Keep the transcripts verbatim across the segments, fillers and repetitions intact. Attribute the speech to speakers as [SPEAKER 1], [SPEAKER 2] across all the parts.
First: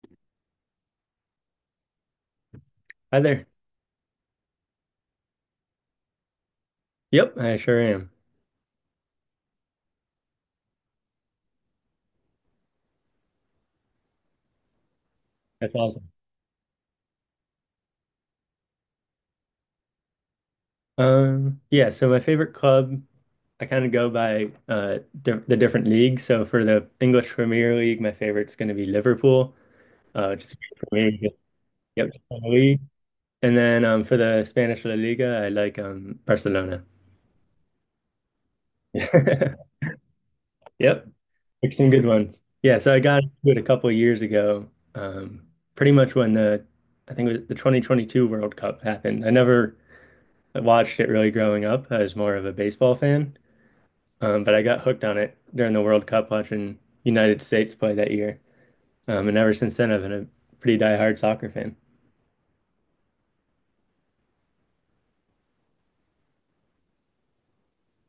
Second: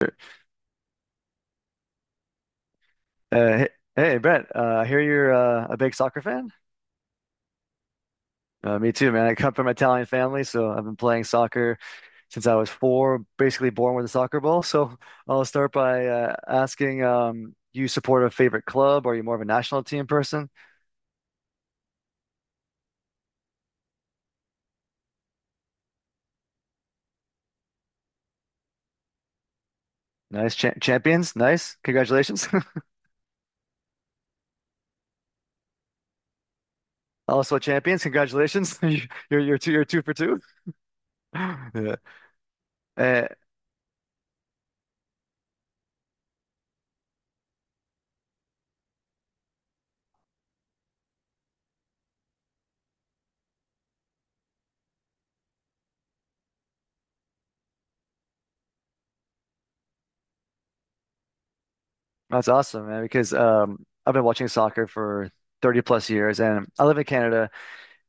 [SPEAKER 1] Sure.
[SPEAKER 2] Hi there.
[SPEAKER 1] Uh, hey, hey, Brent, uh, I hear you're uh, a big soccer fan.
[SPEAKER 2] Yep, I sure am.
[SPEAKER 1] Uh, me too, man. I come from an Italian family, so I've been playing soccer since I was four, basically born with a soccer ball. So I'll start
[SPEAKER 2] That's
[SPEAKER 1] by
[SPEAKER 2] awesome.
[SPEAKER 1] uh, asking, um, do you support a favorite club? Are you more of a national team person?
[SPEAKER 2] Um, yeah, so my favorite club, I kind of go by uh di the different leagues. So for the English Premier League, my favorite's going to be Liverpool. Uh,
[SPEAKER 1] Nice.
[SPEAKER 2] just
[SPEAKER 1] Cha
[SPEAKER 2] for me,
[SPEAKER 1] champions.
[SPEAKER 2] just,
[SPEAKER 1] Nice.
[SPEAKER 2] yep, just for the
[SPEAKER 1] Congratulations.
[SPEAKER 2] league. And then um for the Spanish La Liga, I like um Barcelona.
[SPEAKER 1] Also champions. Congratulations. You- You're, you're two, you're two for two.
[SPEAKER 2] Yep, pick some
[SPEAKER 1] Yeah.
[SPEAKER 2] good ones. Yeah, so I got
[SPEAKER 1] Uh,
[SPEAKER 2] into it a couple of years ago. Um, pretty much when the I think it was the twenty twenty-two World Cup happened. I never watched it really growing up. I was more of a baseball fan, um, but I got hooked on it during the World Cup watching United States play that year. Um, and ever since then, I've been a pretty diehard soccer fan.
[SPEAKER 1] that's awesome, man, because um, I've been watching soccer for thirty plus years and I live in Canada.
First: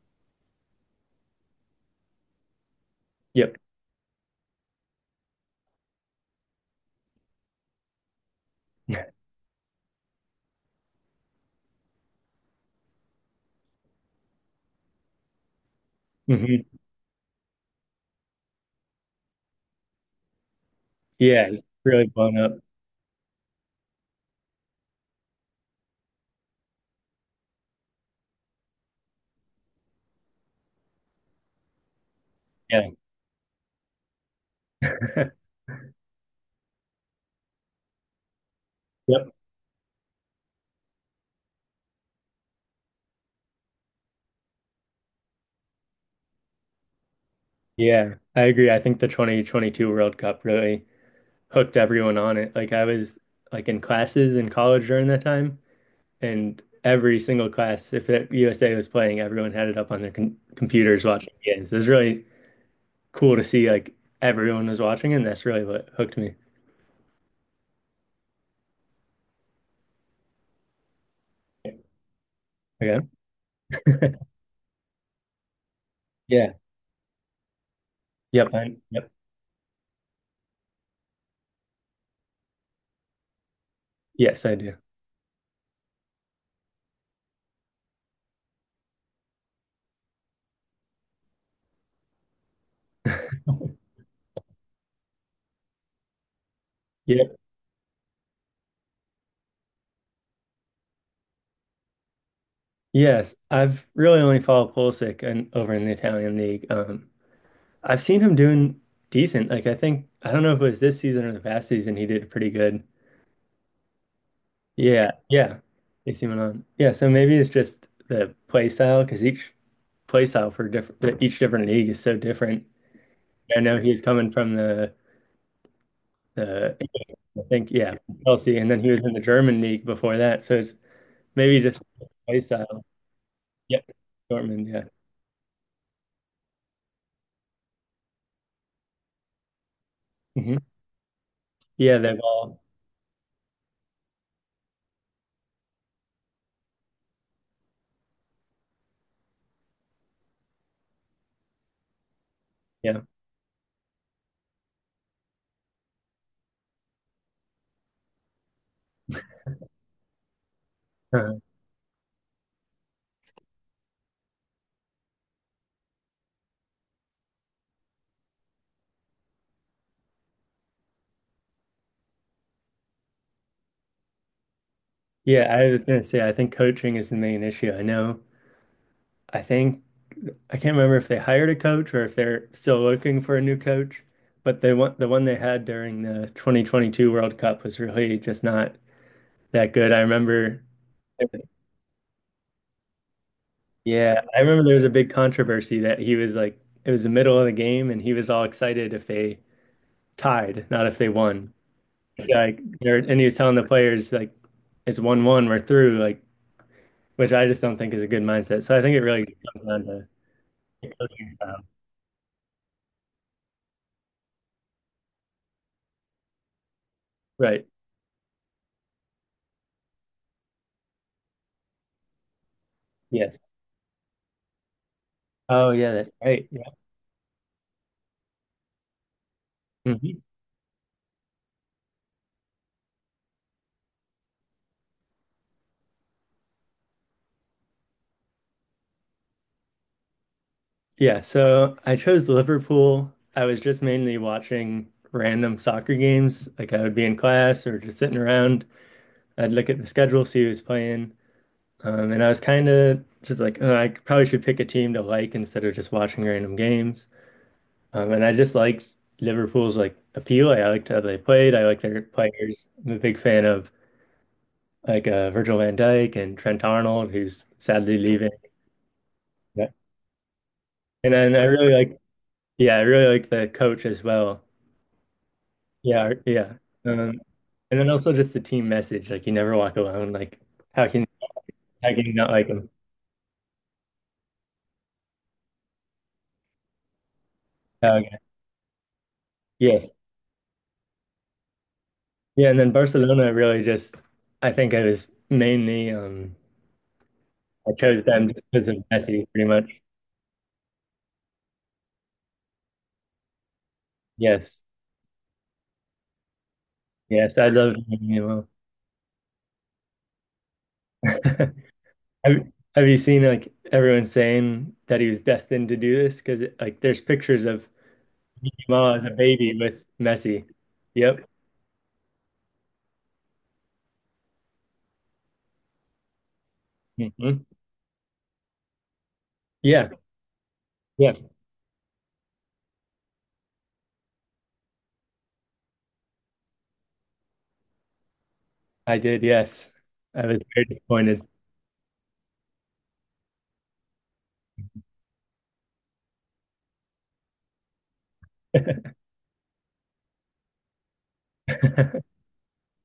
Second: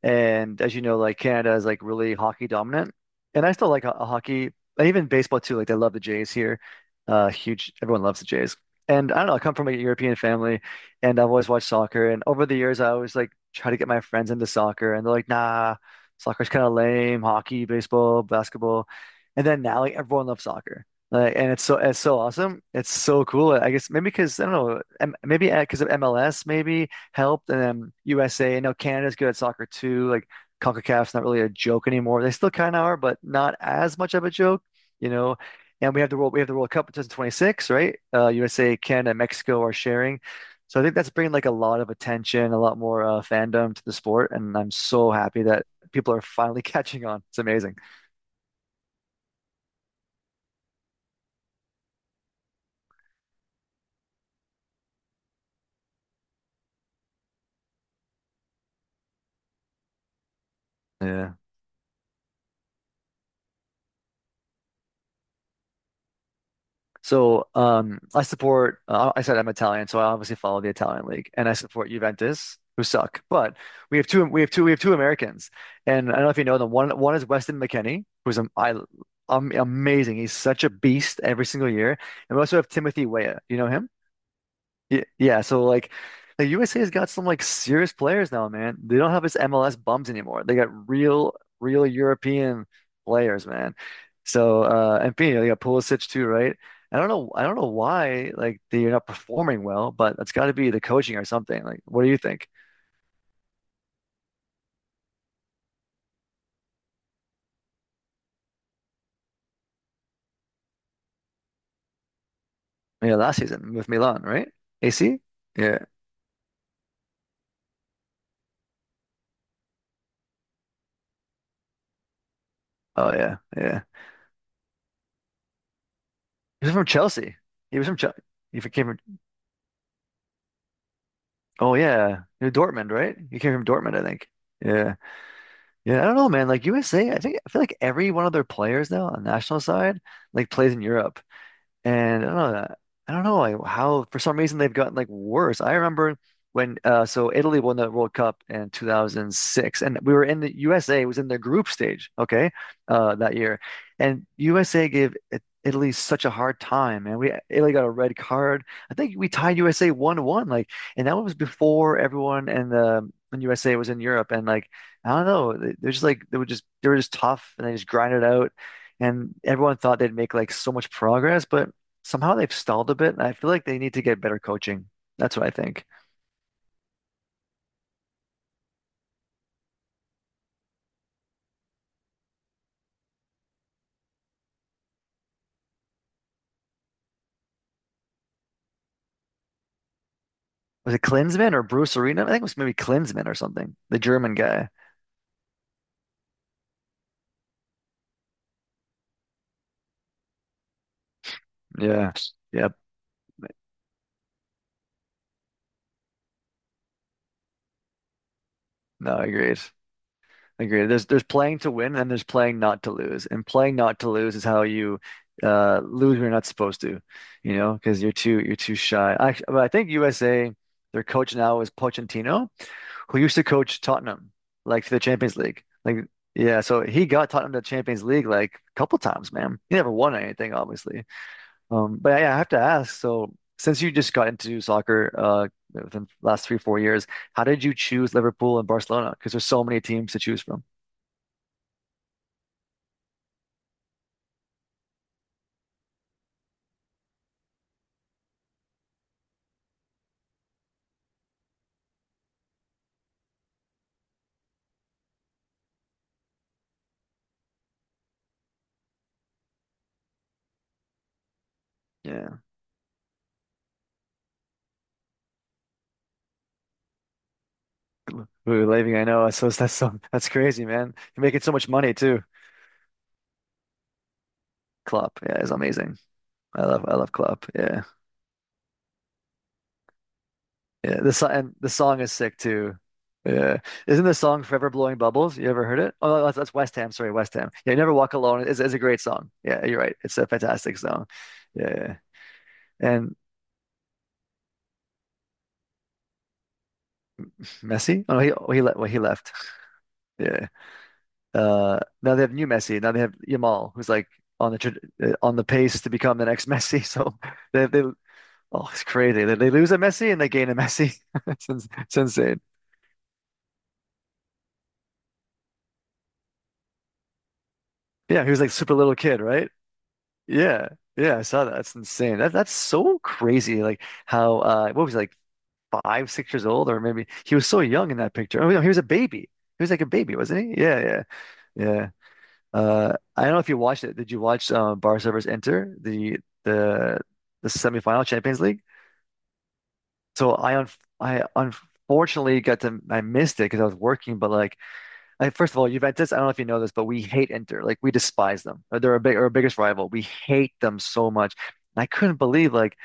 [SPEAKER 1] And as you know, like Canada is like really hockey dominant. And I
[SPEAKER 2] Yep.
[SPEAKER 1] still like ho- hockey and even baseball too. Like they love the Jays here. Uh, huge. Everyone loves the Jays. And I don't know, I come from a European family and I've always watched soccer. And over the years, I always like try to get my friends into soccer and they're like, nah, soccer's kind
[SPEAKER 2] hmm
[SPEAKER 1] of lame, hockey, baseball, basketball. And then now like everyone loves soccer. Like,
[SPEAKER 2] Yeah,
[SPEAKER 1] and
[SPEAKER 2] it's
[SPEAKER 1] it's so it's
[SPEAKER 2] really
[SPEAKER 1] so
[SPEAKER 2] blown up.
[SPEAKER 1] awesome. It's so cool. I guess maybe because I don't know, M- maybe because of M L S, maybe helped. And then U S A, I know Canada's good at soccer too. Like CONCACAF's not really a joke anymore. They still kind of
[SPEAKER 2] Yeah.
[SPEAKER 1] are, but not as much of a joke, you know. And we have the world we have the World Cup in two thousand twenty-six, right? Uh, U S A, Canada, and
[SPEAKER 2] Yep.
[SPEAKER 1] Mexico are sharing. So I think that's bringing like a lot of attention, a lot more uh, fandom to the sport, and I'm so happy that people are finally catching on. It's amazing.
[SPEAKER 2] Yeah, I agree. I think the twenty twenty-two World Cup really hooked everyone on it. Like I was like in classes in college during that time, and every single class, if the U S A was playing, everyone had it up on their com computers watching
[SPEAKER 1] Yeah.
[SPEAKER 2] games. It was really cool to see like everyone was watching, and that's really what hooked me.
[SPEAKER 1] So um, I support. Uh, I said I'm Italian, so I obviously follow the Italian league, and I support Juventus, who
[SPEAKER 2] Okay.
[SPEAKER 1] suck. But we have two. We have two. We have two Americans, and I don't know if you
[SPEAKER 2] Yeah.
[SPEAKER 1] know them. One one is Weston McKennie, who's um,
[SPEAKER 2] Yep.
[SPEAKER 1] I,
[SPEAKER 2] I, yep.
[SPEAKER 1] um, amazing. He's such a beast every single year, and we also have Timothy Weah. You know him?
[SPEAKER 2] Yes, I do.
[SPEAKER 1] Yeah, yeah, so like the U S A's got some like serious players now, man. They don't have this M L S bums anymore. They got real, real European players, man. So uh and you know, they got Pulisic too, right? I don't know
[SPEAKER 2] Yep.
[SPEAKER 1] I don't know why like they're not performing well, but it's gotta be the coaching or something. Like what do you think?
[SPEAKER 2] Yes, I've really only followed Pulisic and over in the Italian league. Um, I've seen him doing decent. Like I think I don't know if it was this season or the past season he did pretty good.
[SPEAKER 1] Yeah, last season with Milan, right?
[SPEAKER 2] Yeah.
[SPEAKER 1] A C?
[SPEAKER 2] Yeah.
[SPEAKER 1] Yeah.
[SPEAKER 2] A C Milan. Yeah. So maybe it's just the play style because each play style for different each different league is so different.
[SPEAKER 1] Oh yeah,
[SPEAKER 2] I know
[SPEAKER 1] yeah.
[SPEAKER 2] he's coming from the
[SPEAKER 1] He was
[SPEAKER 2] the
[SPEAKER 1] from Chelsea.
[SPEAKER 2] I think,
[SPEAKER 1] He was
[SPEAKER 2] yeah,
[SPEAKER 1] from Chelsea.
[SPEAKER 2] Chelsea,
[SPEAKER 1] He
[SPEAKER 2] and then
[SPEAKER 1] came
[SPEAKER 2] he
[SPEAKER 1] from
[SPEAKER 2] was in the German league before that. So it's maybe
[SPEAKER 1] oh
[SPEAKER 2] just
[SPEAKER 1] yeah.
[SPEAKER 2] play
[SPEAKER 1] He was
[SPEAKER 2] style.
[SPEAKER 1] Dortmund, right? He came from
[SPEAKER 2] Yep,
[SPEAKER 1] Dortmund, I think.
[SPEAKER 2] Dortmund. Yeah,
[SPEAKER 1] Yeah. Yeah, I don't know, man. Like U S A, I think I feel like every one of their players now on the national side like
[SPEAKER 2] hmm
[SPEAKER 1] plays in Europe.
[SPEAKER 2] yeah, they've
[SPEAKER 1] And I don't
[SPEAKER 2] all.
[SPEAKER 1] know I don't know like how for some reason they've gotten like worse. I remember when uh so Italy won the World Cup in two thousand six and we were in the U S A was in the group stage, okay?
[SPEAKER 2] Yeah,
[SPEAKER 1] Uh that year. And U S A gave I- Italy such a hard time and we Italy got a red card. I think we tied U S A one to one, like, and that
[SPEAKER 2] uh
[SPEAKER 1] was before everyone and the when U S A was in Europe and like I don't know, they- they're just like they were just they were just tough and they just grinded out and everyone thought they'd make like so much progress, but somehow they've stalled a bit, and I feel like they need to get better coaching. That's what I
[SPEAKER 2] yeah. I was
[SPEAKER 1] think.
[SPEAKER 2] gonna say, I think coaching is the main issue. I know. I think I can't remember if they hired a coach or if they're still looking for a new coach. But they want the one they had during the two thousand twenty-two World Cup was really just not that good. I remember.
[SPEAKER 1] Was it Klinsmann or Bruce Arena? I think it was maybe Klinsmann or something, the
[SPEAKER 2] Yeah,
[SPEAKER 1] German
[SPEAKER 2] I remember
[SPEAKER 1] guy.
[SPEAKER 2] there was a big controversy that he was like, it was the middle of the game, and he was all excited if they tied, not if they won.
[SPEAKER 1] Yeah.
[SPEAKER 2] Like,
[SPEAKER 1] Yep.
[SPEAKER 2] and he was telling the players like it's one one, we're through. Like, which I just don't think is a good mindset. So I think it
[SPEAKER 1] No,
[SPEAKER 2] really
[SPEAKER 1] I agreed.
[SPEAKER 2] comes down to
[SPEAKER 1] I agree.
[SPEAKER 2] the
[SPEAKER 1] There's there's
[SPEAKER 2] coaching
[SPEAKER 1] playing
[SPEAKER 2] style,
[SPEAKER 1] to win and there's playing not to lose. And playing not to lose is how you uh lose when you're not supposed to, you
[SPEAKER 2] right?
[SPEAKER 1] know, because you're too you're too shy. I, I think U S A, their coach now is Pochettino, who used
[SPEAKER 2] Yes.
[SPEAKER 1] to coach Tottenham, like for the Champions League.
[SPEAKER 2] Oh yeah,
[SPEAKER 1] Like,
[SPEAKER 2] that's right.
[SPEAKER 1] yeah,
[SPEAKER 2] Yeah.
[SPEAKER 1] so he got Tottenham to the Champions League like a couple times, man. He never won
[SPEAKER 2] Mhm.
[SPEAKER 1] anything, obviously. Um, but yeah, I have to ask. So, since you just got into soccer, uh, within the last three, four years, how did you choose Liverpool and Barcelona? Because there's so many teams to choose from.
[SPEAKER 2] Yeah. So I chose Liverpool. I was just mainly watching random soccer games. Like I would be in class or just sitting around. I'd look at the schedule, see who's playing. Um, and I was kind of just like, oh, I probably should pick a team to like instead of just watching random games. Um, and I just liked Liverpool's like appeal. I liked how they played. I like their
[SPEAKER 1] Yeah.
[SPEAKER 2] players. I'm a big fan of like uh, Virgil van Dijk and Trent Arnold, who's sadly leaving.
[SPEAKER 1] Ooh, Levy, I know. So
[SPEAKER 2] Yeah.
[SPEAKER 1] that's so that's crazy, man.
[SPEAKER 2] And
[SPEAKER 1] You're
[SPEAKER 2] then
[SPEAKER 1] making
[SPEAKER 2] I
[SPEAKER 1] so much
[SPEAKER 2] really
[SPEAKER 1] money
[SPEAKER 2] like,
[SPEAKER 1] too.
[SPEAKER 2] yeah, I really like the coach as well.
[SPEAKER 1] Klopp, yeah, is amazing.
[SPEAKER 2] Yeah, yeah.
[SPEAKER 1] I love I love
[SPEAKER 2] Um,
[SPEAKER 1] Klopp.
[SPEAKER 2] and
[SPEAKER 1] Yeah.
[SPEAKER 2] then also just the team message, like you never walk alone. Like how
[SPEAKER 1] Yeah,
[SPEAKER 2] can
[SPEAKER 1] the song and the
[SPEAKER 2] how
[SPEAKER 1] song
[SPEAKER 2] can
[SPEAKER 1] is
[SPEAKER 2] you not
[SPEAKER 1] sick
[SPEAKER 2] like him?
[SPEAKER 1] too. Yeah, isn't the song "Forever Blowing Bubbles"? You ever heard it? Oh, no, that's, that's West Ham. Sorry, West Ham. Yeah, "Never
[SPEAKER 2] Oh,
[SPEAKER 1] Walk
[SPEAKER 2] okay.
[SPEAKER 1] Alone" is is a great song. Yeah, you're
[SPEAKER 2] Yes.
[SPEAKER 1] right. It's a fantastic song. Yeah,
[SPEAKER 2] Yeah, and then
[SPEAKER 1] yeah, and
[SPEAKER 2] Barcelona really just, I think I was mainly um I chose
[SPEAKER 1] Messi. Oh, no,
[SPEAKER 2] them
[SPEAKER 1] he
[SPEAKER 2] just
[SPEAKER 1] oh, he
[SPEAKER 2] because of
[SPEAKER 1] left. Well, he
[SPEAKER 2] Messi,
[SPEAKER 1] left.
[SPEAKER 2] pretty much.
[SPEAKER 1] Yeah. Uh, now they have new Messi. Now they have Yamal, who's like on the
[SPEAKER 2] Yes.
[SPEAKER 1] tra- uh, on the pace to become the next Messi. So
[SPEAKER 2] Yes, I
[SPEAKER 1] they
[SPEAKER 2] love
[SPEAKER 1] they
[SPEAKER 2] Lamine Yamal.
[SPEAKER 1] oh, it's crazy. They, they lose a Messi and they gain a Messi. It's, ins- it's insane.
[SPEAKER 2] Have, have you seen like everyone saying that he was destined to do this? Because like there's pictures of
[SPEAKER 1] Yeah, he was like super
[SPEAKER 2] Yamal
[SPEAKER 1] little
[SPEAKER 2] as a
[SPEAKER 1] kid, right?
[SPEAKER 2] baby with Messi.
[SPEAKER 1] Yeah, yeah, I
[SPEAKER 2] Yep.
[SPEAKER 1] saw that. That's insane. That that's so crazy. Like how uh what was he, like five, six years old, or maybe he
[SPEAKER 2] hmm
[SPEAKER 1] was so young in that picture. Oh no, he was a baby. He was like a
[SPEAKER 2] Yeah.
[SPEAKER 1] baby, wasn't he? Yeah, yeah,
[SPEAKER 2] Yeah.
[SPEAKER 1] yeah. Uh I don't know if you watched it. Did you watch um Barca versus Inter, the the the semifinal Champions League?
[SPEAKER 2] I did. Yes. I
[SPEAKER 1] So
[SPEAKER 2] was
[SPEAKER 1] I
[SPEAKER 2] very
[SPEAKER 1] un I
[SPEAKER 2] disappointed.
[SPEAKER 1] unfortunately got to I missed it because I was working, but like like, first of all, Juventus, I don't know if you know this, but we hate Inter. Like we despise them. Uh, They're our big, our biggest rival. We hate them so much. And I couldn't believe like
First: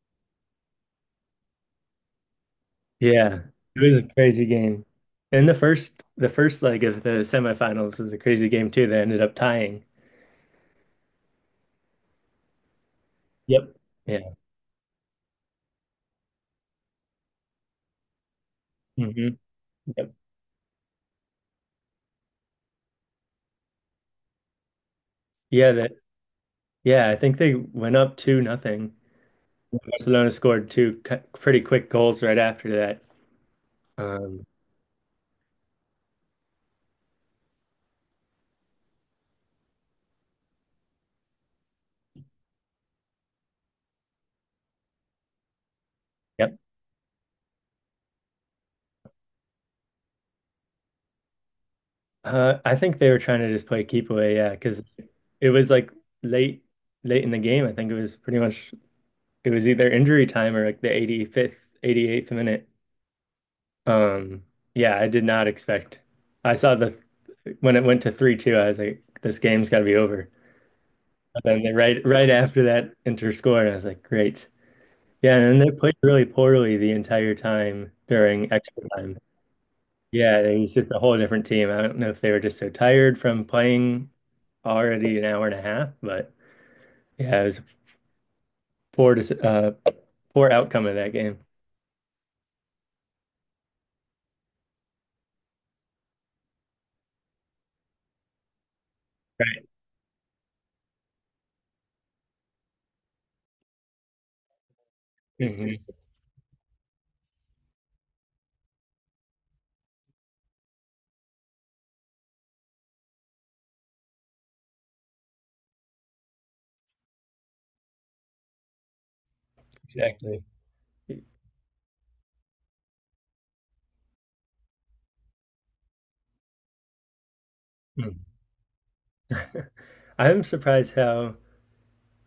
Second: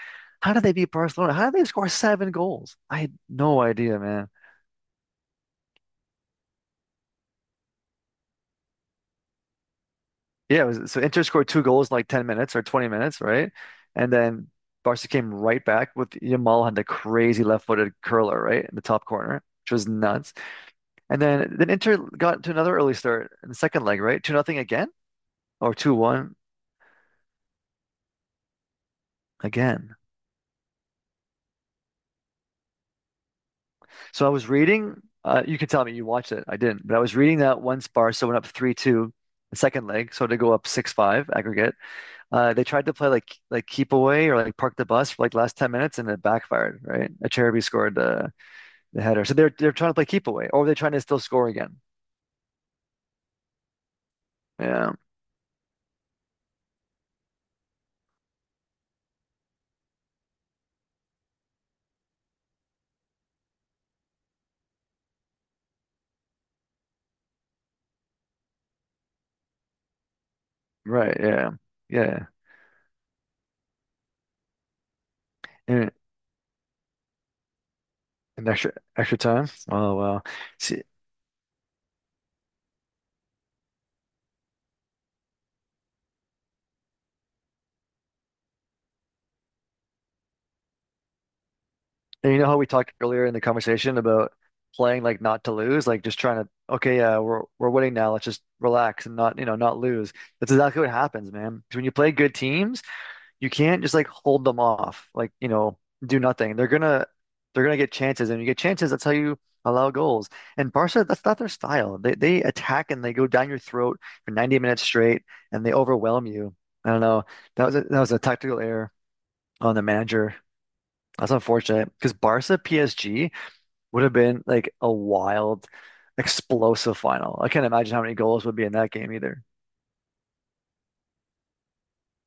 [SPEAKER 1] how did they beat Barcelona? How did they score seven goals? I had
[SPEAKER 2] Yeah.
[SPEAKER 1] no
[SPEAKER 2] It was
[SPEAKER 1] idea,
[SPEAKER 2] a
[SPEAKER 1] man.
[SPEAKER 2] crazy game. And the first the first leg of the semifinals was a crazy game too. They ended up tying.
[SPEAKER 1] Yeah, it was, so Inter scored two goals in like ten minutes or twenty minutes, right?
[SPEAKER 2] Yep.
[SPEAKER 1] And
[SPEAKER 2] Yeah.
[SPEAKER 1] then Barca came right back with Yamal had the crazy left-footed curler, right, in the top
[SPEAKER 2] hmm
[SPEAKER 1] corner, which was
[SPEAKER 2] Yep.
[SPEAKER 1] nuts. And then then Inter got to another early start in the second leg, right? Two nothing again
[SPEAKER 2] Yeah,
[SPEAKER 1] or
[SPEAKER 2] that
[SPEAKER 1] two one
[SPEAKER 2] yeah, I think they went up two nothing.
[SPEAKER 1] again.
[SPEAKER 2] Barcelona scored two cu- pretty quick goals right after that.
[SPEAKER 1] So I
[SPEAKER 2] Um,
[SPEAKER 1] was reading, uh, you can tell me you watched it. I didn't, but I was reading that once Barca went up three two the second leg, so to go up six five aggregate. Uh, they tried to play like like keep away or like park the bus for like last ten minutes and it
[SPEAKER 2] Yep.
[SPEAKER 1] backfired, right? Acerbi scored the the header. So they're they're trying to play keep away or they're trying to still score again.
[SPEAKER 2] Uh, I think they were trying to just play keep away, yeah, because
[SPEAKER 1] Yeah,
[SPEAKER 2] it was like late, late in the game. I think it was pretty much it was either injury time or like the eighty-fifth, eighty-eighth minute. Um, yeah, I did not expect. I saw the when it went to three two, I was like, this game's got to be over.
[SPEAKER 1] right.
[SPEAKER 2] And
[SPEAKER 1] Yeah.
[SPEAKER 2] then they right
[SPEAKER 1] Yeah.
[SPEAKER 2] right after that Inter score, and I was like, great. Yeah, and then they
[SPEAKER 1] And,
[SPEAKER 2] played really poorly the entire time
[SPEAKER 1] and
[SPEAKER 2] during
[SPEAKER 1] extra
[SPEAKER 2] extra
[SPEAKER 1] extra
[SPEAKER 2] time.
[SPEAKER 1] time. Oh wow.
[SPEAKER 2] Yeah, he's
[SPEAKER 1] See,
[SPEAKER 2] just a whole different team. I don't know if they were just so tired from playing already an hour and a half, but yeah, it was a poor, dec- uh, poor outcome of that game.
[SPEAKER 1] and you know how we talked earlier in the conversation about playing like not to lose, like just trying to, okay, yeah, we're we're winning now. Let's just relax and not, you know, not lose. That's exactly what happens, man. 'Cause when you play good teams, you can't just like hold them off, like, you know,
[SPEAKER 2] Hmm
[SPEAKER 1] do nothing. They're gonna they're gonna get chances, and you get chances, that's how you allow goals. And Barca, that's not their style. They they attack and they go down your throat for ninety minutes straight and they overwhelm you. I don't know. That was a, that was a tactical error on the manager.
[SPEAKER 2] Exactly.
[SPEAKER 1] That's unfortunate because Barca P S G would have been like a wild, explosive final. I can't imagine how
[SPEAKER 2] Mm.
[SPEAKER 1] many goals would be in that game either.
[SPEAKER 2] I'm surprised how,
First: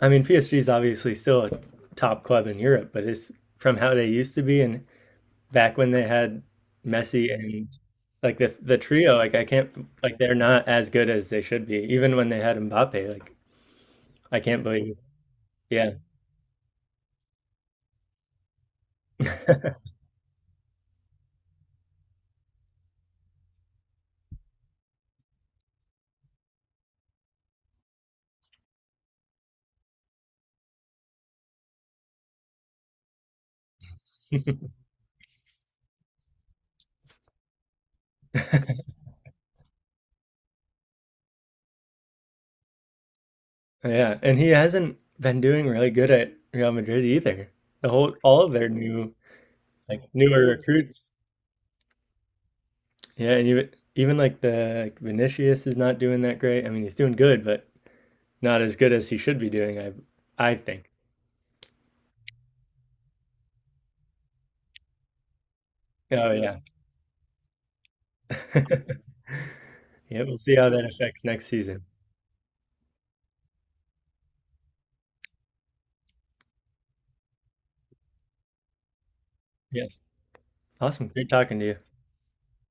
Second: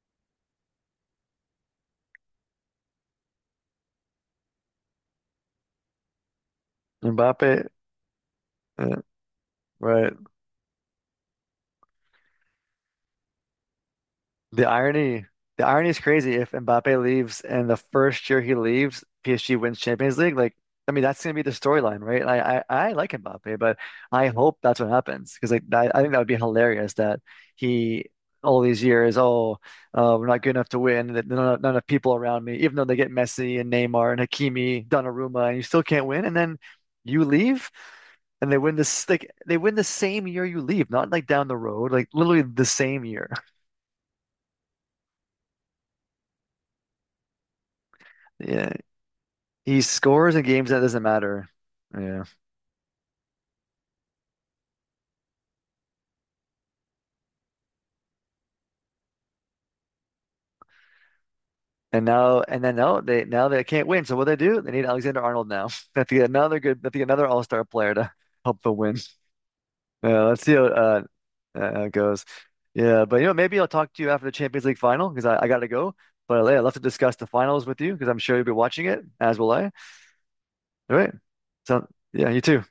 [SPEAKER 2] I mean, P S G is obviously still a top club in Europe, but it's from how they used to be and back when they had Messi
[SPEAKER 1] Mbappe,
[SPEAKER 2] and like the the
[SPEAKER 1] uh,
[SPEAKER 2] trio, like I can't,
[SPEAKER 1] right.
[SPEAKER 2] like they're not as good as they should be, even when they had Mbappe. Like I can't
[SPEAKER 1] The
[SPEAKER 2] believe,
[SPEAKER 1] irony, the
[SPEAKER 2] yeah.
[SPEAKER 1] irony is crazy. If Mbappe leaves and the first year he leaves, P S G wins Champions League, like I mean that's gonna be the storyline, right? I, I I like Mbappe, but I hope that's what happens because like that, I think that would be hilarious that he all these years, oh, uh, we're not good enough to win. That none, none of people around me, even though they get Messi and Neymar and Hakimi, Donnarumma, and you still can't win, and then you leave. And they win this like they win the same year you leave, not like down the road, like literally the same year.
[SPEAKER 2] Yeah, and he hasn't been doing really good at Real Madrid either. The whole all of their new
[SPEAKER 1] He
[SPEAKER 2] like
[SPEAKER 1] scores in
[SPEAKER 2] newer
[SPEAKER 1] games that doesn't
[SPEAKER 2] recruits.
[SPEAKER 1] matter. Yeah.
[SPEAKER 2] Yeah, and even even like the like Vinicius is not doing that great. I mean, he's doing good, but not as good as he should be doing, I I think.
[SPEAKER 1] And now and then now they now they can't win. So what they do? They need Alexander Arnold now. They have to get
[SPEAKER 2] Oh yeah.
[SPEAKER 1] another good they have to get another all-star player to help them win.
[SPEAKER 2] Yeah,
[SPEAKER 1] Yeah,
[SPEAKER 2] we'll
[SPEAKER 1] let's see
[SPEAKER 2] see
[SPEAKER 1] how
[SPEAKER 2] how that
[SPEAKER 1] uh,
[SPEAKER 2] affects next
[SPEAKER 1] uh,
[SPEAKER 2] season.
[SPEAKER 1] how it goes. Yeah, but you know, maybe I'll talk to you after the Champions League final because I, I gotta go. But yeah, I'd love to discuss the finals with you because I'm sure you'll be watching it, as will I.
[SPEAKER 2] Yes.
[SPEAKER 1] All
[SPEAKER 2] Awesome.
[SPEAKER 1] right.
[SPEAKER 2] Great talking to you.
[SPEAKER 1] So yeah, you too.